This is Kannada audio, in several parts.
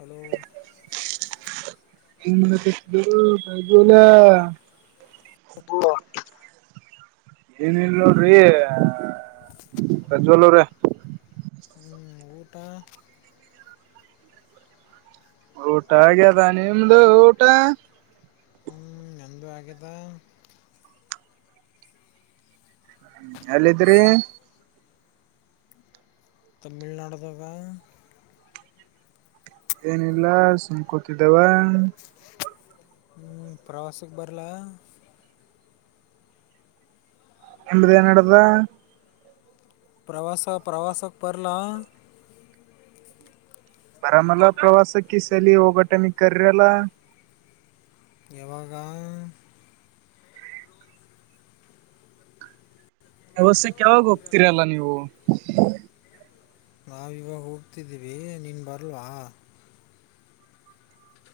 ಹಲೋ [unintelligible] ಈ ಬಲ ಹ ಏನ ಇಲ್ೋ್ರೀ ಪ್ರಜ್ವಲ್ ಅವ್ರ ಹ್ಮ್ ಊಟಾ ಊಟ ಆಗ್ಯದ ನಿಮ್ದು ಊಟ ಹ್ಞ ನಂದು ಆಗದ ಎಲ್ಲಿದ್ರಿ ತಮಿಳ್ನಾಡು್ದಾಗ ಏನಿಲ್ಲ ಸುಂಕೋತಿದ್ದವ ಹ್ಮ್ ಪ್ರವಾಸಕ್ಕೆ ಬರಲ ಎಮ್ಮ್ದ ಏನಡ್ದ ಪ್ರವಾಸ ಪ್ರವಾಸಕ್ಕೆ ಪರ್ಲ ಬರ ಮಲ್ಲ ಪ್ರವಾಾಸಕ್ಕೆ ಸಲಿ ಓಗಟನ ಕ್ರಲ್ಲ ಯಾವಾಗ ವ್ಯವಸ್ಥ್ಯಕ್ಕೆ ಯಾವಾಗ ಹೋಗ್ತೀರ ಅಲ್ಲ ನೀವು ನಾವು ಇವಾಗ ಹೋಗಡ್ತಿದ್ದೀವಿ ನೀನು ಬರಲ್ವಾ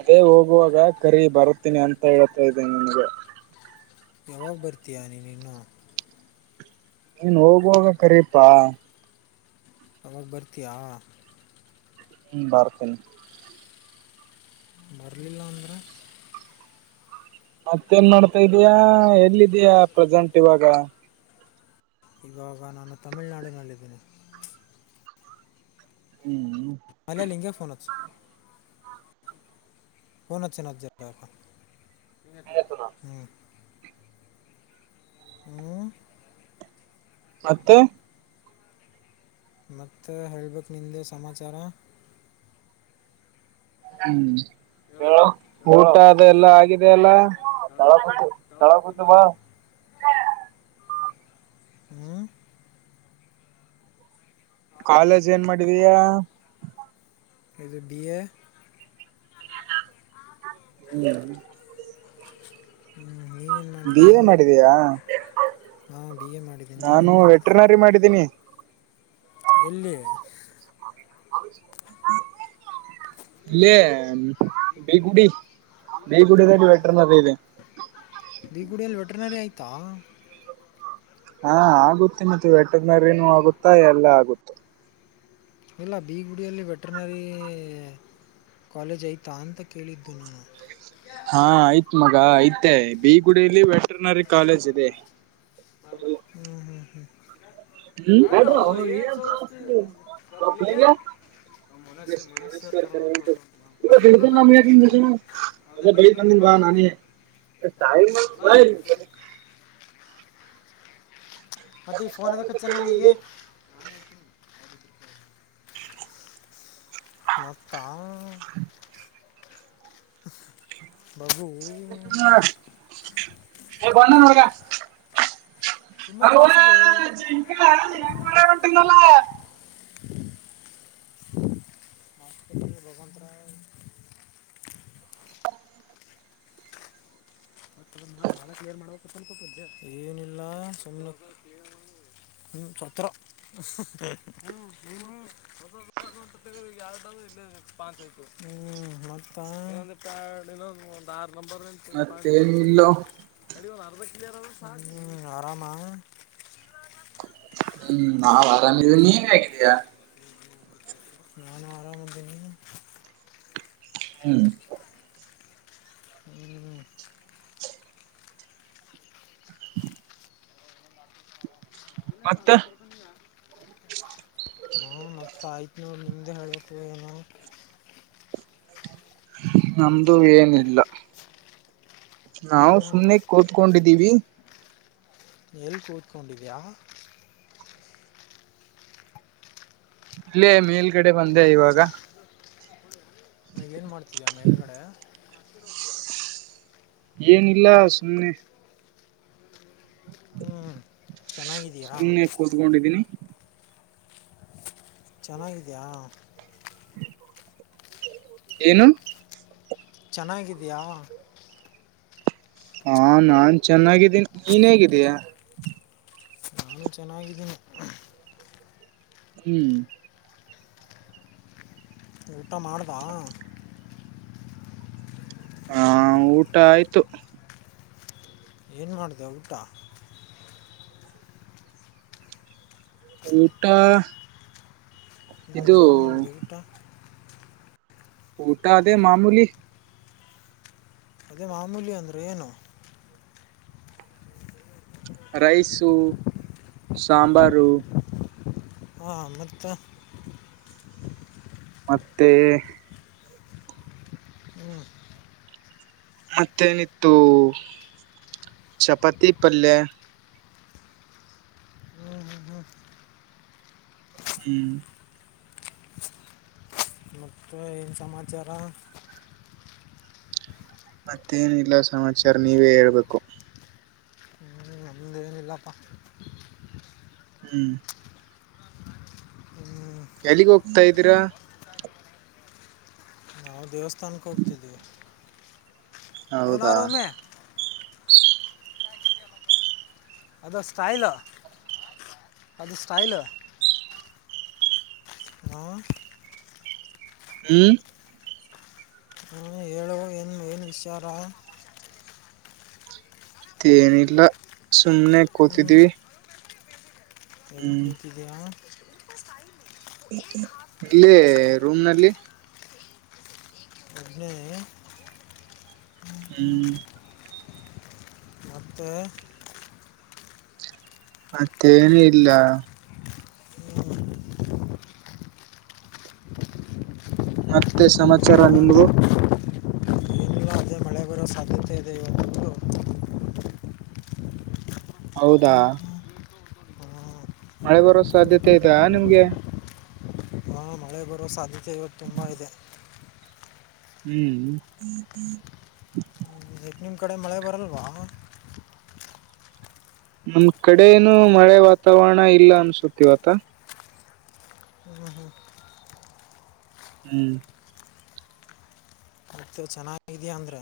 ಅದೇ ಹೋಗುವಾಗ ಕರಿ ಬರ್ತೀನಿ ಅಂತ ಹೇಳ್ತಾ ಇದ್ದೀನಿ ನನ್ಗೆ ಯಾವಾಗ ಬರ್ತೀಯ ನೀ ಇನ್ನು. ನೀನ್ ಹೋಗುವಾಗ ಕರೀಪಾ, ಅವಾಗ ಬರ್ತೀಯಾ. ಹ್ಮ ಬರ್ತೀನಿ. ಬರಲಿಲ್ಲ ಅಂದ್ರ. ಮತ್ತೇನ್ ಮಾಡ್ತಾ ಇದ್ದೀಯಾ ಎಲ್ಲಿದೀಯಾ ಪ್ರೆಸೆಂಟ್ ಇವಾಗ. ಇವಾಗ ನಾನು ತಮಿಳ್ನಾಡನಲ್ಲಿದ್ದೀನಿ. ಹ್ಮ್. ಮಲ್ಯ ನಿಂಗೆ ಫೋನ್ ಹಚ್ಚು. ಫೋನ್ ಅಚ್ಚು ನಾ ಜರ ಹೇಳ್ತಾ. ಆಯ್ತು ನಾ ಹ್ಮ ಹ್ಮ, ಮತ್ತೆ, ಮತ್ತೆ ಹೇಳ್ಬಕ್ ನಿಂದೆ ಸಮಾಚಾರ. ಹ್ಮ್ ಊಟ ಅದ ಎಲ್ಲಾ ಆಗಿದೆ ಅಲ್ಲ. [unintelligible] ಹ್ಮ, ಕಾಲೇಜ್ ಏನ್ ಮಾಡಿದಿಯಾ, ಇದು ಬಿ ಎ. ಹ್ಮ. [inaudible] B A ಮಾಡಿದಿಯಾ. ಹಾ ಬಿ ಎ ಮಾಡಿದೀನಿ ನೀನ್ ಏನ್ ಮಾಡಿದಿಯಾ. ವೆಟ್ರನರಿ ಮಾಡಿದ್ದೀನಿ ಎಲ್ಲಿ, ಬಿ ಎ. ಬಿಗುಡಿ ಬಿಗುಡಿದಲ್ಲಿ ವೆಟರ್ನರಿ ಇದೆ. ಬಿಗುಡಿಯಲ್ಲಿ ವೆಟ್ರನರಿ ಆಯ್ತಾ. ಹಾ ಆಗುತ್ತೆ ಮತ್ತೆ ವೆಟರ್ನರಿನು ಆಗುತ್ತಾ ಎಲ್ಲಾ ಆಗುತ್ತ. ಇಲ್ಲ ಬಿಗುಡಿಯಲ್ಲಿ ವೆಟ್ರನರಿ ಕಾಲೇಜ್ ಐತಾ ಅಂತ ಕೇಳಿದ್ದು ನಾನು. ಹಾ ಆಯತ್ ಮಗ ಐ್ತ ಬೀಗುಡಲ್ಲಿ ವೆಟರ್ನರಿ ಕಾಲೇಜ್ ಇದೆ. ಹ್ಮ್, ಹ್ಮ್, ಹ್ಮ್ ನಡ್ರಹೋ ಏನ್ ಸೋಸ್ತದೊ [unintelligible] ಹ್ಮ್ ನ್ ಮನಶ್ ಮನೇಶ್ ಸರ್ ಕರದರಂತ ಹ [unintelligible] ಮತ್ ಅದೇ ಇಡ್ತನ್ ನಮ್ ಯಾಕ್ಹಿಂಗ್ [unintelligible] ಅದೇ ಬೈದ್ ಬಂದೀನನೀ ಬಾ ನಾನೇ ಟೈಮ್ ಬಾ ಇಲ್ಲಿ. ಮತ್ತೆ ಈಗ ಫೋನ್ ಎದಕ್ಕ ಹಚ್ಯಾನ್ ನನಗ್ ಈಗ. ಮತ್ತಾ, [inaudible] [inaudible] ಸುಮ್ಮನೆ ಅರುಣಾ ಎದುರಿಸೋದು ಜಿಂಕಾ ಇವನ್ನ ಗುಡ ಹೋಟಿದ್ನಲ್ಲಾ. [unintelligible] ಭಗವಂತರಾಯ. ಏನ್ ಇಲ್ಲ ಸುಮ್ನೆ, ಹ್ಮ ಛತ್ರ, ಹ್ಮ ಮತ್ತ. ಆರ್ ನಂಬರ್ ಇಂದ್ ಮತ್ತೇನಿಲ್ಲಾ. ಹ್ಮ ಆರಾಮ. ಹ್ಮ ನಾವ್ ಅರಾಮವಿ ನೀವು ಹೇಗಿದ್ದೀಯ. ನಾ ನ ಆರ ಮುಂದ ನೀ ಹ್ಮ್ ಹ್ಮ ಮತ್ತ ಇಲ್ಲ ಹ ಹ ಮತ್ತ ಆಯ್ತ್ ನೂರು ನಿಮ್ದೆ ಹೇಳ್ಬೇಕು ಏನು ನಮ್ದು ಏನಿಲ್ಲ ನಾವು ಹ್ಞೂ ಸುನೆ ಕ ಕತ್ಕೊಂಡಿದ್ದೀವಿ ಎಲ್ಲಿ ಕೂತ್ಕೊಂಡಿದಯಾ ಇಲ್ಲೇ ಮೇಲ್ಗಡೆ ಬಂದೆ ಇವಾಗ ನೀಗ ಏನ್ ಮಾಡ್ತಿದಾ ಮೇಲುಗಡೆ ಏನಿಲ್ಲ ಸುಮ್ನೆ ಹ್ಮ್ ಚೆನ್ನಾಗಿದಯಾ ಸುಮ್ನೆ ಕೂತ್ಕೊಂಡಿದ್ದೀನಿ ಚೆನ್ನಾಗಿದ್ಯಾಾ ಏನು ಚೆನ್ನಾಗಿದೆಯಾ ಹಾ ನಾನ್ ಚೆನ್ನಾಗಿದ್ದೀನಿ ನೀನ್ ಹೇಗಿದೀಯಾ ನಾನು ಚೆನ್ನಾಗಿದ್ದೀನಿ ಹ್ಮ್ ಊಟ ಮಾಡ್ದ ಹ ಊಟ ಆಯ್ತು ಏನು ಮಾಡಿದೆ ಊಟ ಊಟ ಹ ಇದು ಏನು ಮಾಡಿದೆವಿ ಊಟ ಊಟ ಅದೇ ಮಾಮಲಿ ಅದೇ ಮಾಮೂಲಿ ಅಂದ್ರೆ ಏನು ರೈಸು ಸಾಂಬಾರು ಹಾ ಮತ್ತ ಮತ್ತು ಹ್ಮ್ ಮತ್ತೇನಿತ್ತು ಚಪಾತಿ ಪಲ್ಯ ಹ್ಮ್ ಹ್ಮ್ ಹ್ಮ್ ಹ್ಮ್ ಮತ್ತು ಏನು ಸಮಾಚಾರ ಮತ್ತೇನಿಲ್ಲ ಸಮಾಚಾರ ನೀವೇ ಹೇಳ್ಬೇಕು ನಮ್ದೇಏನಿಲ್ಲಪ್ಪ ಹ್ಮ್ ಎಲ್ಲಿಗೆ ಹೋಗ್ತಾ ಇದ್ದೀರಾ ನಾವು ದೇವಸ್ಥಾನಕ್ಕೆ ಹೋಗ್ತಿದ್ದೀವಿ ಹೌದಾ ಏನಾರು ಒಮ್ಮೆ ಅದು ಸ್ಟೈಲ ಅದು ಸ್ಟೈಲ್ ಹಾ ಹ್ಮ್ ನ ಹೇಳುವ ಏನು ಏನು ವಿಚಾರ ತ್ತೇನಿಲ್ಲ ಸುಮ್ನೆ ಕೂತಿದ್ದೀವಿ ಯಲಿ ಕೂತಿದಾ ಫಸ್ಟ್ ಐತ ಇಲ್ಲಿ ರೂಮ್ ನಲ್ಲಿ ಇನೆ ಹ್ಮ್ ಮತ್ತು ಮತ್ತೇನ ಇಲ್ಲ ಮತ್ತೆ ಸಮಾಚಾರ ನಿಮ್ದು ಬಗರ ಸಾಧತೆದೆು [unintelligible] ಹೌದಾ ಹ್ಮ್. ಮಳೆ ಬರೋ ಸಾಧ್ಯತೆ ಇತಾ ನಿಮ್ಗೆ ಹಾ, ಮಳೆ ಬರುವ ಸಾಧ್ಯತೆ ಇವತ್ತು ತುಂಬಾ ಇದೆ ಹ್ಮ್ ಎಷ್ಟು ನಿಮ್ಮ ಕಡೆ ಮಳೆ ಬರಲ್ವಾ ನಮ್ ಕಡೆ ಏನು ಮಳೆ ವಾತಾವರಣ ಇಲ್ಲ ಅನ್ಸತಿವತ ಹ್ಮ ಹ್ಮ ಹ್ಮ್ ಮತ ಚೆನ್ನಾಗಿದೆಯಾ ಅಂದ್ರೆ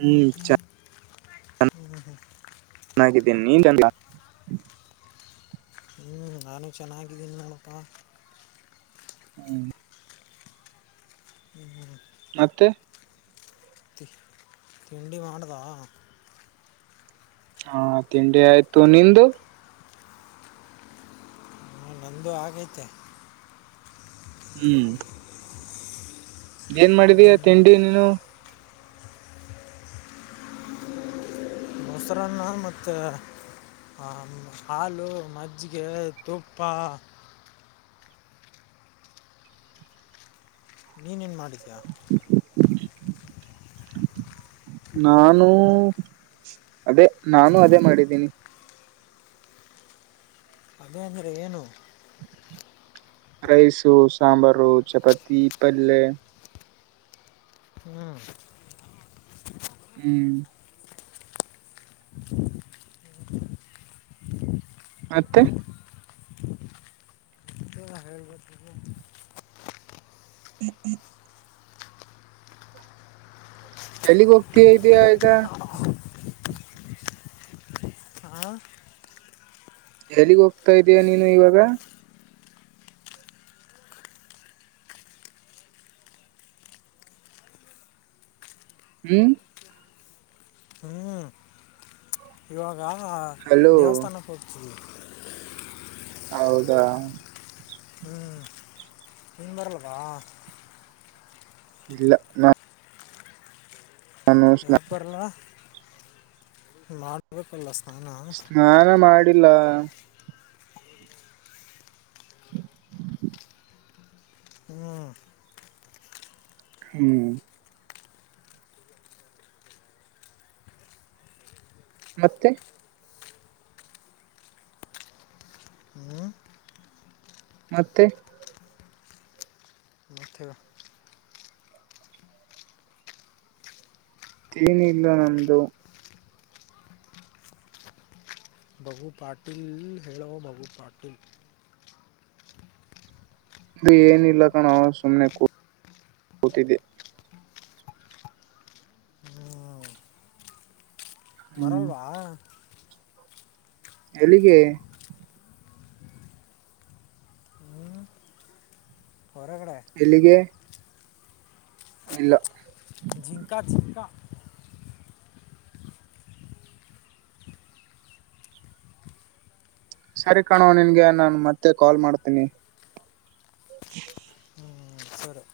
ಹ್ಮ್ ಚ ಹ್ಮ ಚೆನ್ನಾಗಿದ್ದೀನಿದಿ ನಿನೆಲ್ಲ ಹ ನಾನು ಚೆನ್ನಾಗಿದ್ದೀನಿ ನೋಡ ಪ್ಪ ಹ್ಮ್ [inaudible] ಮತ್ತೆ ತಿ ತಿಂಡಿ ಮಾಡಿದ್ಯಾ ಹಾ ತಿಂಡಿ ಆಯ್ತು ನಿಂದು ನಂದು ಆಗೈತೆ ಹ್ಮ್ ಏನ್ ಮಾಡಿದೀಯ ತಿಂಡಿ ನೀನು ಮೊಸರನ್ನ ಮತ್ತ ಹ ಹಾಲು ಮಜ್ಜಿಗೆ ತುಪ್ಪ ನೀನೇನು ಮಾಡಿದಯಾ [unintelligible] ನಾನು ಅದೇ ನಾನು ಅದೇ ಮಾಡಿದ್ದೀನಿ ಅದೇ ಅಂದ್ರೆ ಏನು ರೈಸು ಸಾಂಬಾರು ಚಪಾತಿ ಪಲೆ ಹ್ಮ್ ಹ್ಮ್ ಮತ್ತೆ [unintelligible] [unintelligible] ಎಲ್ಲಿಗ್ ಹೋಗ್ತಾ ಇದೆಯಾ ಈಗ ಹಾಂ ಎಲ್ಲಿಗ್ ಹೋಗ್ತಾ ಇದೀಯಾ ನೀನು ಇವಾಗ ಹ್ಮ್ ಹ್ಮ್ ಇವಾಗ ಹಲೋ ದೇವಸ್ಥಾನಕ್ಕೆ ಹೋಗತಿದೆ ಹೌದಾ ಹ್ಞೂ ಹ ಬರಲ್ಲವಾ ಇಲ್ಲ ನಾ ಹೇಳಕ್ ಬರಲ್ಲ [unintelligible] ಸ್ನಾನ ಮಾಡಿಲ್ಲಾ ಹ್ಮ್ಂ ಹ್ಮ್ ಮತ್ತೆ ಹೂ ಮತ್ತೆ ಮಥೆನ [unintelligible] ಇಲ್ಲಾ ನಂದು ಬಗು ಪಾಟೀಲ್ ಹೇಳವ ಬಗು ಪಾಟೀಲ್ ಇದು ಏನ ಇಲ್ಲ ಕಣೋ ಅವ ಸುಮ್ನೆ ಕೂತ್ತಿದ್ದೆ ಹ್ಞೂ ಹ್ಮ್ ಬರಲ್ವಾ ಎಲ್ಲಿಗೆ ಹೊರಗಕಡೆ ಎಲ್ಲಿಗೆ ಇಲ್ಲಾ ಜಿಂಕಾ ಜಿಂಕಾ ಸರಿ ಕಾಣೋ ನಿನ್ಗೆ ನಾನ್ ಮತ್ತೆ ಕಾಲ್ ಮಾಡ್ತೀನಿ ಹ್ಞೂ ಸರಿ